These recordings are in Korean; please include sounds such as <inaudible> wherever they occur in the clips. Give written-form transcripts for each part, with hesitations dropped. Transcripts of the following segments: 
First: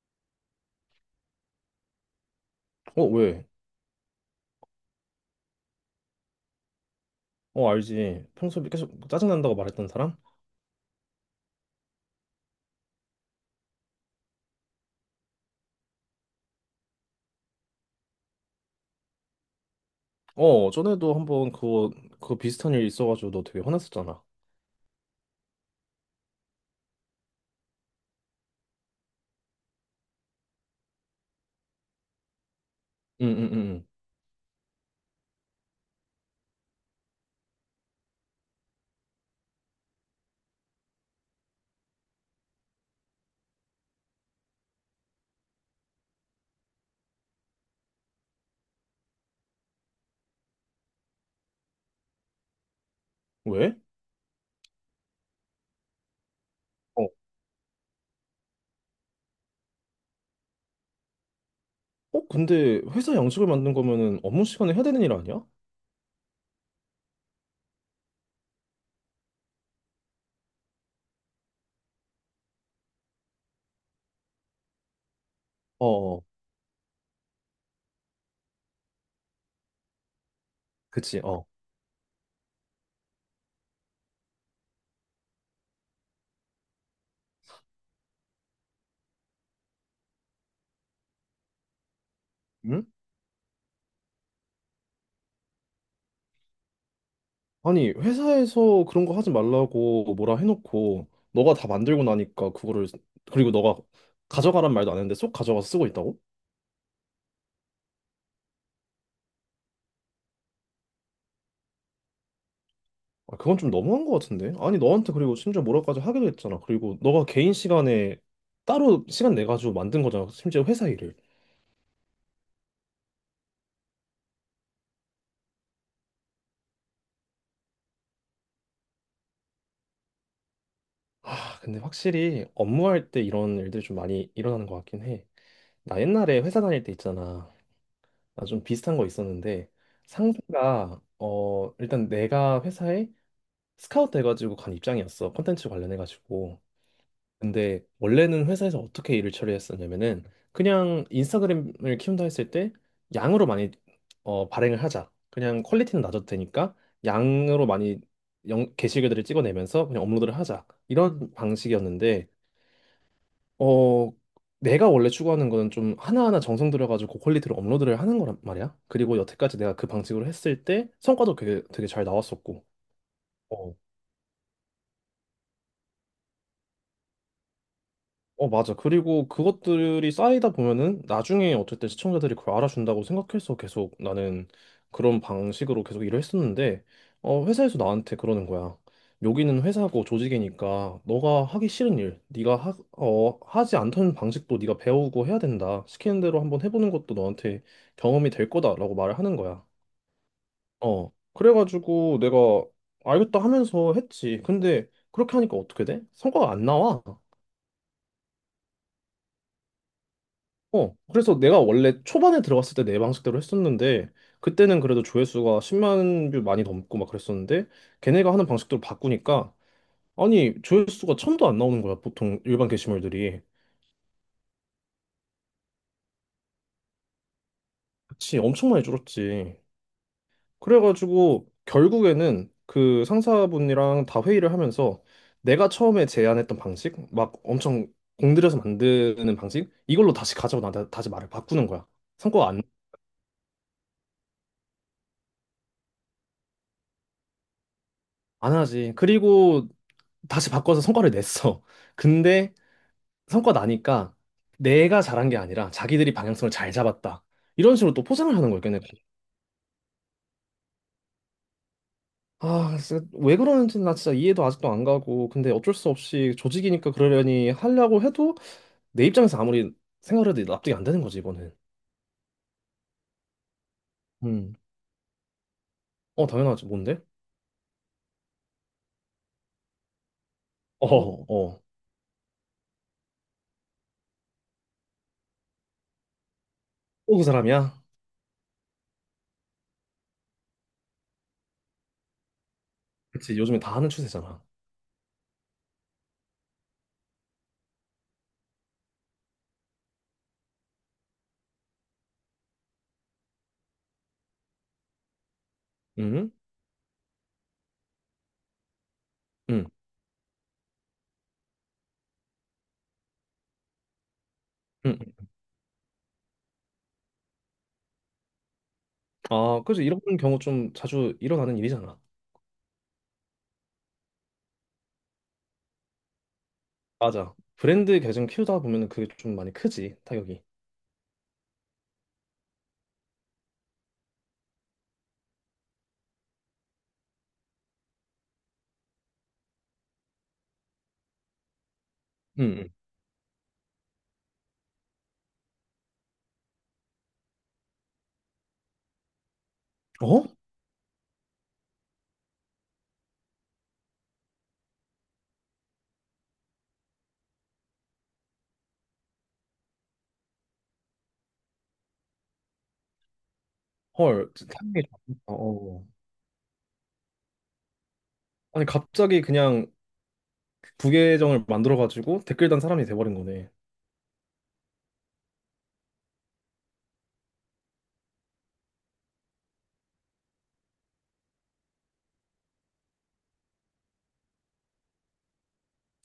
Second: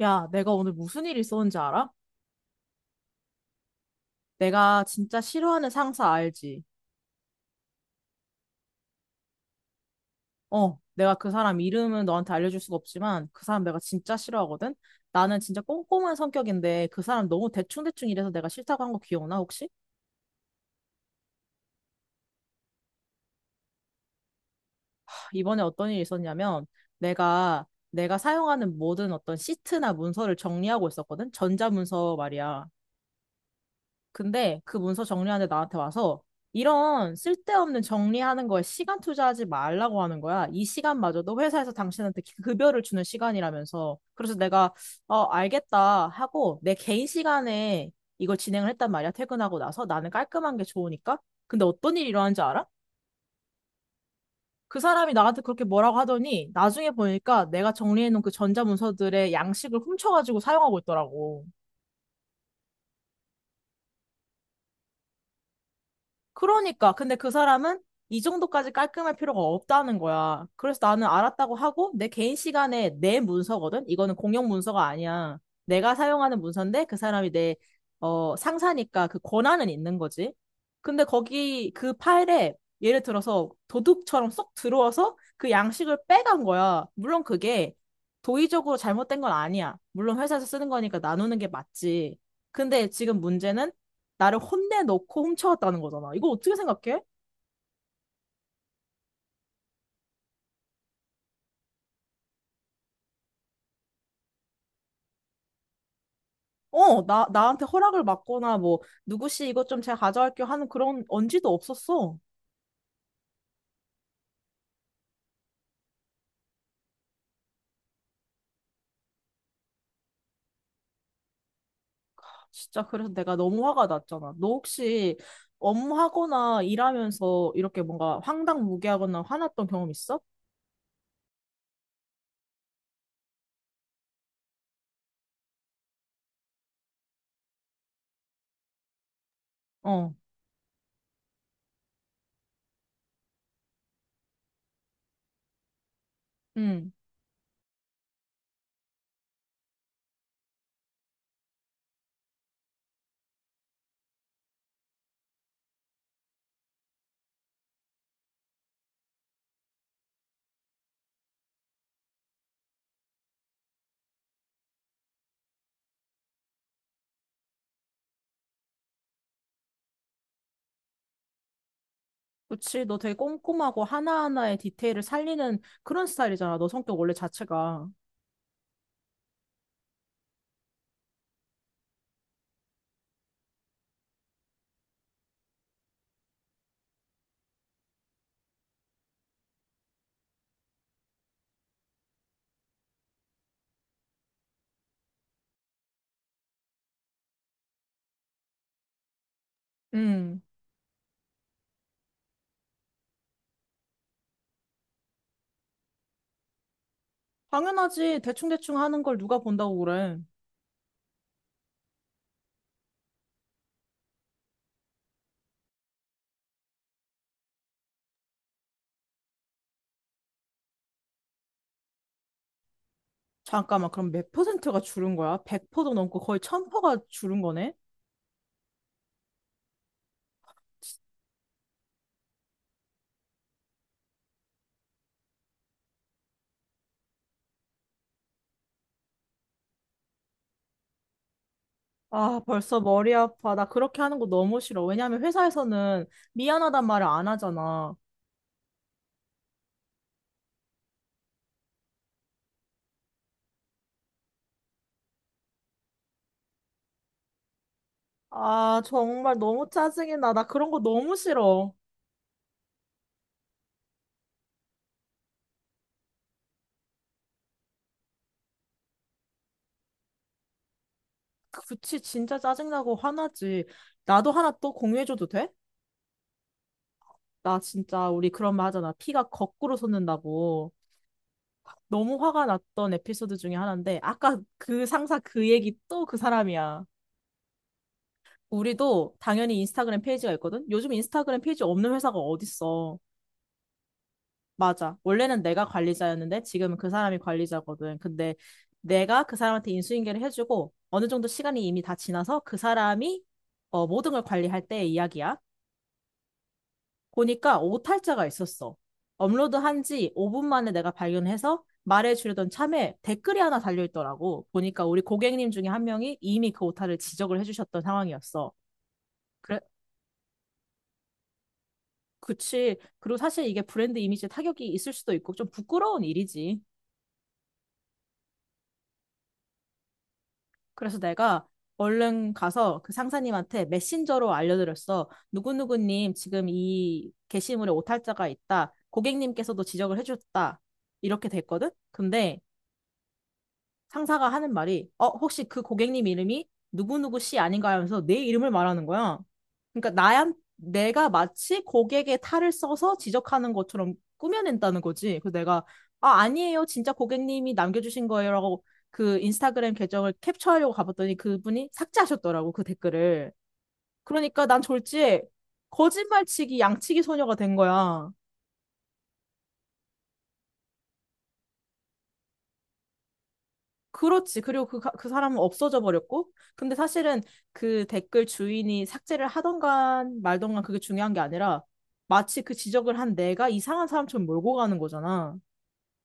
야, 내가 오늘 무슨 일 있었는지 알아? 어, 왜? 내가 진짜 싫어하는 상사 알지? 어, 알지. 평소에 계속 뭐 짜증난다고 말했던 사람? 어, 내가 그 사람 이름은 너한테 알려줄 수가 없지만 그 사람 내가 진짜 싫어하거든? 나는 진짜 꼼꼼한 성격인데 그 사람 너무 대충대충 일해서 내가 싫다고 한 거 기억나, 혹시? 어, 전에도 한번 그거 비슷한 일 있어가지고 너 되게 화났었잖아. 하, 이번에 어떤 일이 있었냐면 내가 사용하는 모든 어떤 시트나 문서를 정리하고 있었거든? 전자문서 말이야. 응, 응, 응. 근데 그 문서 정리하는데 나한테 와서 이런 쓸데없는 정리하는 거에 시간 투자하지 말라고 하는 거야. 이 시간마저도 회사에서 당신한테 급여를 주는 시간이라면서. 그래서 내가 알겠다 하고 내 개인 시간에 이걸 진행을 했단 말이야. 퇴근하고 나서 나는 깔끔한 게 좋으니까. 근데 어떤 일이 일어난지 알아? 응. 왜? 그 사람이 나한테 그렇게 뭐라고 하더니 나중에 어, 보니까 내가 정리해놓은 그 전자문서들의 양식을 훔쳐가지고 사용하고 있더라고. 어, 근데 회사 양식을 만든 거면은 업무 시간에 해야 되는 일 아니야? 그러니까. 근데 그 사람은 이 정도까지 깔끔할 필요가 없다는 거야. 그래서 나는 알았다고 하고 내 개인 시간에 내 문서거든? 이거는 공용 문서가 아니야. 어, 내가 어, 사용하는 문서인데 그 사람이 상사니까 그 권한은 있는 거지. 근데 그치, 어. 거기 그 파일에 예를 들어서 도둑처럼 쏙 들어와서 그 양식을 빼간 거야. 물론 그게 도의적으로 잘못된 건 아니야. 물론 회사에서 쓰는 거니까 나누는 게 맞지. 응? 근데 지금 문제는 나를 혼내놓고 훔쳐왔다는 거잖아. 이거 어떻게 생각해? 아니, 회사에서 그런 거 하지 말라고 뭐라 해놓고 너가 다 만들고 나니까 그거를, 그리고 너가 가져가란 말도 안 했는데 쏙 가져가서 쓰고 있다고? 나한테 허락을 받거나 뭐, 누구씨 이것 좀 제가 가져갈게요 하는 그런 언지도 없었어. 아, 그건 좀 너무한 것 같은데? 아니, 너한테 그리고 심지어 뭐라까지 하기도 했잖아. 그리고 너가 개인 시간에 따로 시간 내가지고 만든 거잖아. 심지어 회사 일을. 진짜 그래서 내가 너무 화가 났잖아. 너 혹시 업무하거나 일하면서 이렇게 뭔가 황당무계하거나 화났던 경험 있어? 아, 근데 확실히 업무할 때 이런 일들이 좀 많이 일어나는 것 같긴 해. 나 옛날에 회사 다닐 때 있잖아. 나 좀 비슷한 거 있었는데 어, 상사가 일단 내가 회사에 스카우트 돼가지고 간 입장이었어. 컨텐츠 관련해가지고. 응. 근데 원래는 회사에서 어떻게 일을 처리했었냐면은 그냥 인스타그램을 키운다 했을 때 양으로 많이 발행을 하자. 그냥 퀄리티는 낮아도 되니까 양으로 많이 영, 게시글들을 찍어내면서 그냥 업로드를 하자. 이런 방식이었는데 어 내가 원래 추구하는 거는 좀 하나하나 정성 들여가지고 고퀄리티로 업로드를 하는 거란 말이야. 그리고 여태까지 내가 그 방식으로 했을 때 성과도 되게, 되게 잘 나왔었고. 그치, 너 되게 어, 꼼꼼하고 하나하나의 디테일을 살리는 그런 스타일이잖아. 너 성격 원래 자체가. 어, 맞아. 그리고 그것들이 쌓이다 보면은 나중에 어쨌든 시청자들이 그걸 알아준다고 생각해서 계속 나는 그런 방식으로 계속 일을 했었는데, 회사에서 나한테 그러는 거야. 여기는 회사고 조직이니까 너가 하기 싫은 일, 네가 하지 않던 방식도 네가 배우고 해야 된다. 시키는 대로 한번 해보는 것도 너한테 경험이 될 거다라고 말을 하는 거야. 응. 어. 그래가지고 내가 알겠다 하면서 했지. 근데 그렇게 하니까 어떻게 돼? 성과가 안 나와. 당연하지. 대충대충 하는 걸 누가 본다고 그래. 어, 그래서 내가 원래 초반에 들어갔을 때 내 방식대로 했었는데, 그때는 그래도 조회수가 10만 뷰 많이 넘고 막 그랬었는데, 걔네가 하는 방식대로 바꾸니까, 아니, 조회수가 천도 안 나오는 거야, 보통 일반 게시물들이. 잠깐만, 그럼 몇 퍼센트가 줄은 거야? 100%도 넘고 거의 1000%가 줄은 거네? 그치, 엄청 많이 줄었지. 그래가지고, 결국에는 그 상사분이랑 다 회의를 하면서, 내가 처음에 제안했던 방식, 막 엄청 공들여서 만드는 방식, 이걸로 다시 가자고 나한테 다시 말을 바꾸는 거야. 아, 성과가 안, 벌써 머리 아파. 나 그렇게 하는 거 너무 싫어. 왜냐면 회사에서는 미안하단 말을 안 하잖아. 안 하지. 그리고 다시 바꿔서 성과를 냈어. <laughs> 근데 성과 나니까 내가 잘한 게 아니라 자기들이 방향성을 잘 잡았다. 이런 식으로 또 포장을 하는 거예요, 아, 걔네가. 정말 너무 짜증이 나. 나 그런 거 너무 싫어. 아, 진짜 왜 그러는지 나 진짜 이해도 아직도 안 가고. 근데 어쩔 수 없이 조직이니까 그러려니 하려고 해도 내 입장에서 아무리 생각을 해도 납득이 안 되는 거지, 이번엔. 그치, 진짜 짜증나고 화나지. 나도 하나 음. 또 공유해줘도 돼? 어, 당연하지. 뭔데? 나 진짜, 우리 그런 말 하잖아. 피가 거꾸로 솟는다고. 어, 어. 너무 화가 났던 에피소드 중에 하나인데, 아까 그 상사 그 얘기 또 그 사람이야. 또 그 사람이야? 우리도 당연히 인스타그램 페이지가 있거든? 요즘 인스타그램 페이지 없는 회사가 어딨어. 그치, 요즘에 다 하는 추세잖아. 맞아. 원래는 내가 관리자였는데 지금은 그 사람이 관리자거든. 근데 내가 그 사람한테 인수인계를 해주고 어느 정도 시간이 이미 다 지나서 그 사람이 모든 걸 관리할 때의 이야기야. 응? 보니까 오탈자가 있었어. 응. 업로드한 지 5분 만에 내가 발견해서 말해주려던 참에 댓글이 하나 달려있더라고. 보니까 응. 우리 응. 고객님 중에 한 명이 이미 그 오타를 지적을 해주셨던 상황이었어. 그래, 아, 그치. 이런 경우 좀 자주 일어나는 일이잖아. 그치. 그리고 사실 이게 브랜드 이미지에 타격이 있을 수도 있고 좀 부끄러운 일이지. 맞아. 브랜드 계정 키우다 보면은 그게 좀 많이 크지, 타격이. 그래서 내가 얼른 가서 그 상사님한테 메신저로 알려드렸어. 누구누구님 지금 이 게시물에 오탈자가 있다. 고객님께서도 지적을 해주셨다. 이렇게 됐거든? 근데 응. 상사가 하는 말이 어 혹시 그 고객님 이름이 누구누구 씨 아닌가 하면서 내 이름을 말하는 거야. 그러니까 응. 어? 나한 내가 마치 고객의 탈을 써서 지적하는 것처럼 꾸며낸다는 거지. 그래서 내가 아 아니에요 진짜 고객님이 남겨주신 거예요라고 그 인스타그램 계정을 캡처하려고 가봤더니 그분이 삭제하셨더라고 그 댓글을. 헐, 그러니까 진짜 난 타격이 졸지에 어. 어. 거짓말치기 양치기 소녀가 된 거야. 아니 갑자기 그냥 부계정을 만들어가지고 댓글 단 사람이 돼버린 거네. 그렇지. 그리고 그 사람은 없어져 버렸고. 근데 사실은 그 댓글 주인이 삭제를 하던간 말던간 그게 중요한 게 아니라 마치 그 지적을 한 내가 이상한 사람처럼 몰고 가는 거잖아.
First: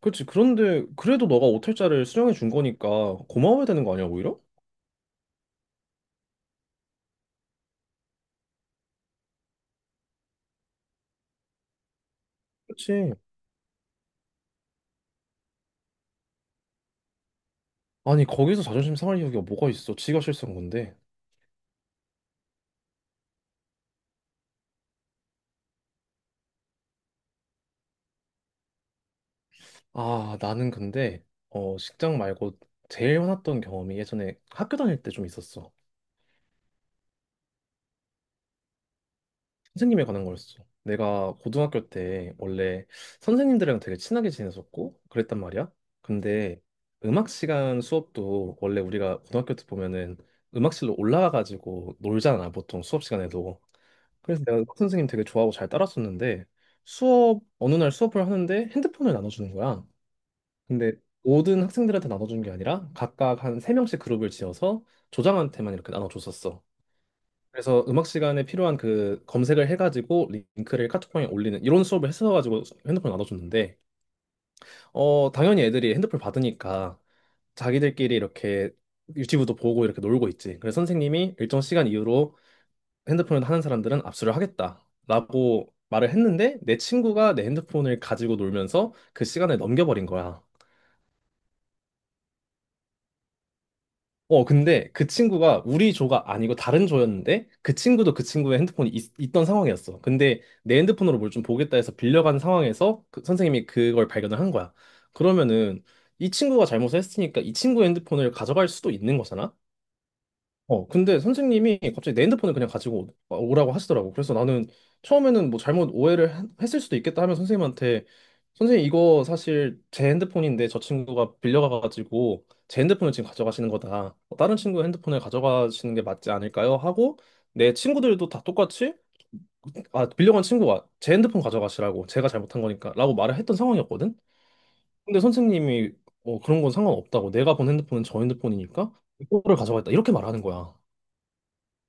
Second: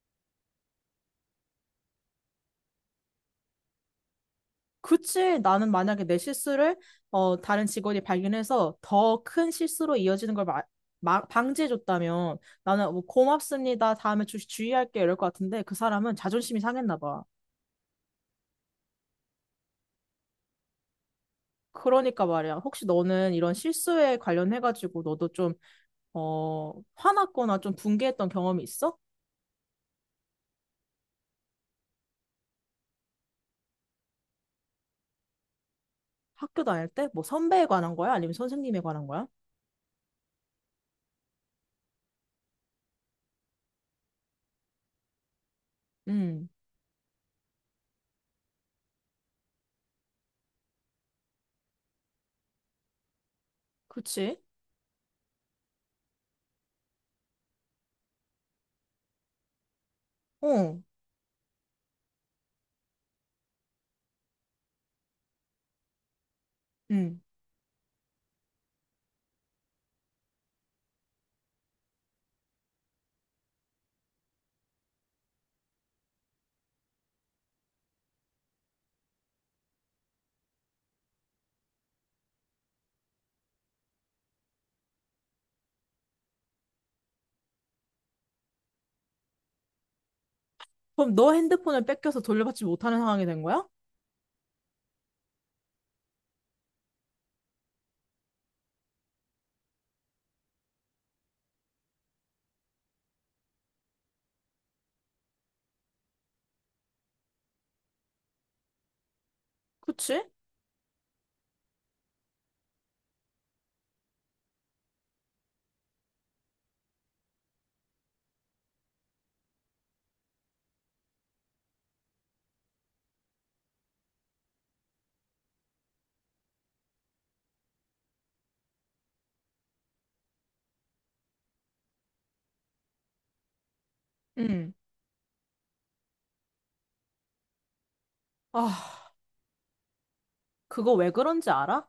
그렇지. 그런데 그래도 너가 오탈자를 수령해 준 거니까 고마워야 되는 거 아니야, 오히려? 그치. 나는 만약에 내 실수를 다른 직원이 발견해서 더 큰 실수로 이어지는 걸 방지해줬다면 나는 뭐 그렇지. 고맙습니다. 다음에 주의할게. 이럴 것 같은데 그 사람은 자존심이 상했나 봐. 아니 거기서 자존심 상할 이유가 뭐가 있어? 지가 실수한 건데. 그러니까 말이야. 혹시 너는 이런 실수에 관련해가지고 너도 좀 화났거나 좀 분개했던 경험이 있어? 아 나는 근데 직장 말고 제일 화났던 경험이 예전에 학교 다닐 때 좀 있었어. 학교 다닐 때? 뭐 선배에 관한 거야? 아니면 선생님에 관한 거야? 선생님에 관한 거였어. 내가 고등학교 때 원래 선생님들이랑 되게 친하게 지냈었고 그랬단 말이야. 음, 근데 음악 시간 수업도 원래 우리가 고등학교 때 보면은 음악실로 올라가가지고 놀잖아, 보통 수업 시간에도. 그치? 그래서 내가 음악 선생님 되게 좋아하고 잘 따랐었는데 수업, 어느 날 수업을 하는데 핸드폰을 나눠주는 거야. 어, 근데 모든 학생들한테 나눠주는 게 아니라 각각 한 세명씩 그룹을 지어서 조장한테만 이렇게 나눠줬었어. 음, 그래서 음악 시간에 필요한 그 검색을 해가지고 링크를 카톡방에 올리는 이런 수업을 했어가지고 핸드폰 나눠줬는데 당연히 애들이 핸드폰 받으니까 자기들끼리 이렇게 유튜브도 보고 이렇게 놀고 있지. 그래서 선생님이 일정 시간 이후로 핸드폰을 하는 사람들은 압수를 하겠다라고 말을 했는데 내 친구가 내 핸드폰을 가지고 놀면서 그 시간을 넘겨버린 거야. 그럼 너 핸드폰을 뺏겨서 돌려받지 못하는 상황이 된 거야? 근데 그 친구가 우리 조가 아니고 다른 조였는데 그 친구도 그 친구의 핸드폰이 있, 던 상황이었어. 근데 내 핸드폰으로 뭘 좀 보겠다 해서 빌려간 상황에서 그 선생님이 그걸 발견을 한 거야. 그러면은 이 친구가 잘못을 했으니까 이 친구의 핸드폰을 가져갈 수도 있는 거잖아? 그치? 어, 근데 선생님이 갑자기 내 핸드폰을 그냥 가지고 오라고 하시더라고. 그래서 나는 처음에는 뭐 잘못 오해를 했을 수도 있겠다 하면 선생님한테 선생님 이거 사실 제 핸드폰인데 저 친구가 빌려가가지고 제 핸드폰을 지금 가져가시는 거다. 어, 다른 친구 핸드폰을 가져가시는 게 맞지 않을까요? 하고 내 친구들도 다 똑같이 아, 빌려간 친구가 제 핸드폰 가져가시라고 제가 잘못한 거니까 라고 말을 했던 상황이었거든. 음, 근데 선생님이 그런 건 상관없다고 내가 본 핸드폰은 저 핸드폰이니까 아, 이거를 가져가겠다 이렇게 말하는 거야. 그거 왜 그런지 알아?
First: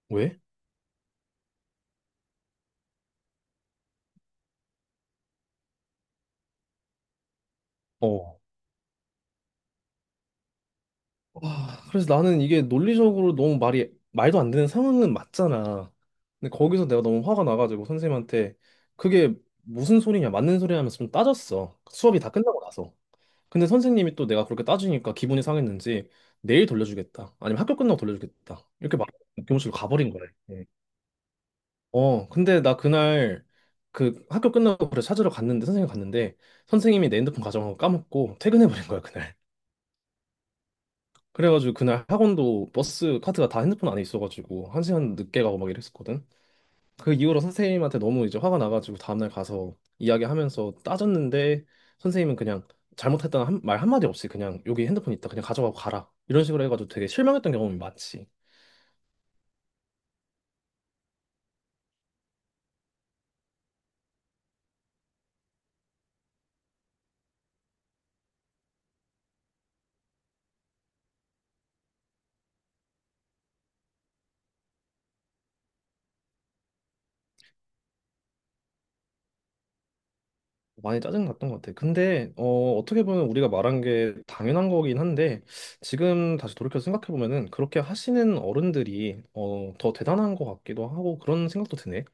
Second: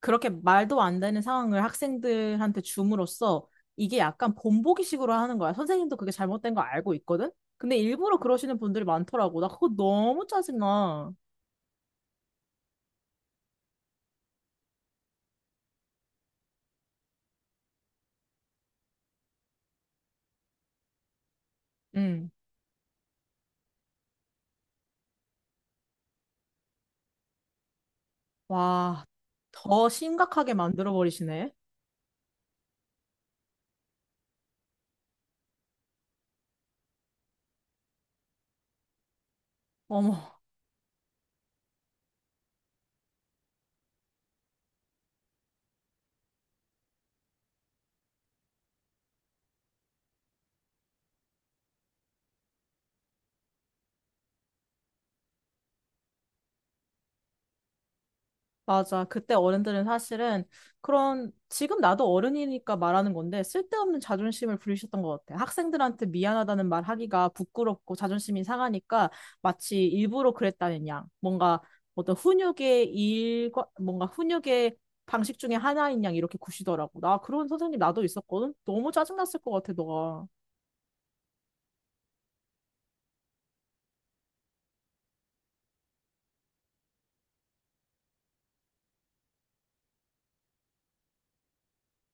그렇게 왜? 말도 안 되는 상황을 학생들한테 줌으로써 이게 약간 본보기식으로 하는 거야. 선생님도 그게 잘못된 거 알고 있거든? 근데 일부러 어, 그러시는 분들이 많더라고. 나 그거 너무 짜증나. 와, 그래서 나는 이게 논리적으로 너무 말이 말도 안 되는 상황은 맞잖아. 근데 거기서 내가 너무 화가 나가지고 선생님한테 그게 무슨 소리냐, 맞는 소리 하면서 좀 따졌어. 수업이 음. 다 끝나고 나서. 근데 선생님이 또 내가 그렇게 따지니까 기분이 상했는지 내일 돌려주겠다. 아니면 학교 끝나고 돌려주겠다. 이렇게 와, 막 교무실로 더 가버린 거래. 심각하게 예. 만들어 버리시네. 근데 나 그날 그 학교 끝나고 그래 찾으러 갔는데 선생님 갔는데 선생님이 내 핸드폰 가져간 거 까먹고 퇴근해버린 거야, 그날. 어머, 그래가지고 그날 학원도 버스 카드가 다 핸드폰 안에 있어가지고 한 시간 늦게 가고 막 이랬었거든. 그 이후로 선생님한테 너무 이제 화가 나가지고 다음날 가서 이야기하면서 따졌는데 선생님은 그냥 잘못했다는 말 한마디 없이 그냥 여기 핸드폰 있다 그냥 가져가고 가라 이런 식으로 해가지고 되게 실망했던 경험이 많지. 맞아. 그때 어른들은 사실은 그런 지금 나도 어른이니까 말하는 건데 쓸데없는 자존심을 부리셨던 것 같아. 학생들한테 미안하다는 말 하기가 부끄럽고 자존심이 상하니까 마치 일부러 그랬다는 양. 뭔가 어떤 훈육의 일과 뭔가 훈육의 방식 중에 하나인 양 이렇게 구시더라고. 나 그런 선생님 나도 있었거든. 너무 짜증났을 것 같아, 너가. 많이 짜증 났던 것 같아. 근데 어떻게 보면 우리가 말한 게 당연한 거긴 한데 지금 다시 돌이켜 생각해 보면은 그렇게 하시는 어른들이 더 대단한 것 같기도 하고 그런 생각도 드네.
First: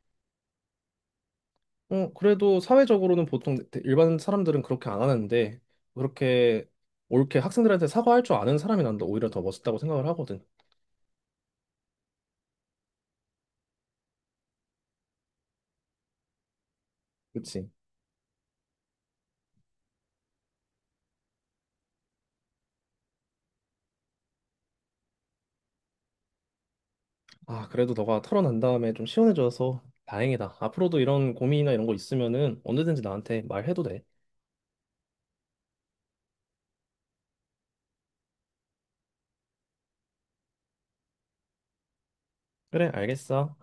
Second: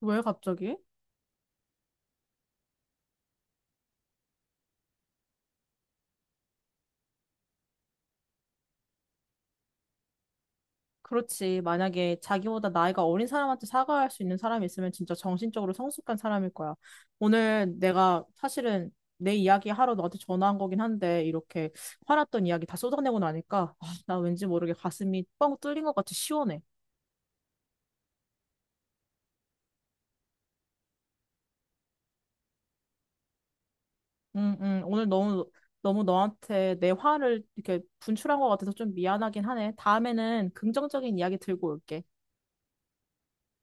왜 갑자기? 그래도 사회적으로는 보통 일반 사람들은 그렇게 안 하는데, 그렇게 옳게 학생들한테 사과할 줄 아는 사람이 난다 오히려 더 멋있다고 생각을 하거든. 그렇지. 만약에 자기보다 나이가 어린 사람한테 사과할 수 있는 사람이 있으면 진짜 정신적으로 성숙한 사람일 거야. 그치? 오늘 내가 사실은 내 이야기 하러 너한테 전화한 거긴 한데 이렇게 화났던 이야기 다 쏟아내고 나니까 아, 나 왠지 모르게 가슴이 뻥 뚫린 것 같이 시원해. 아, 그래도 너가 털어난 다음에 좀 시원해져서 다행이다. 앞으로도 이런 고민이나 이런 거 있으면은 언제든지 나한테 말해도 돼. 응, 응. 오늘 너무 너무 너한테 내 화를 이렇게 분출한 것 같아서 좀 미안하긴 하네. 다음에는 긍정적인 이야기 들고 올게. 그래, 알겠어.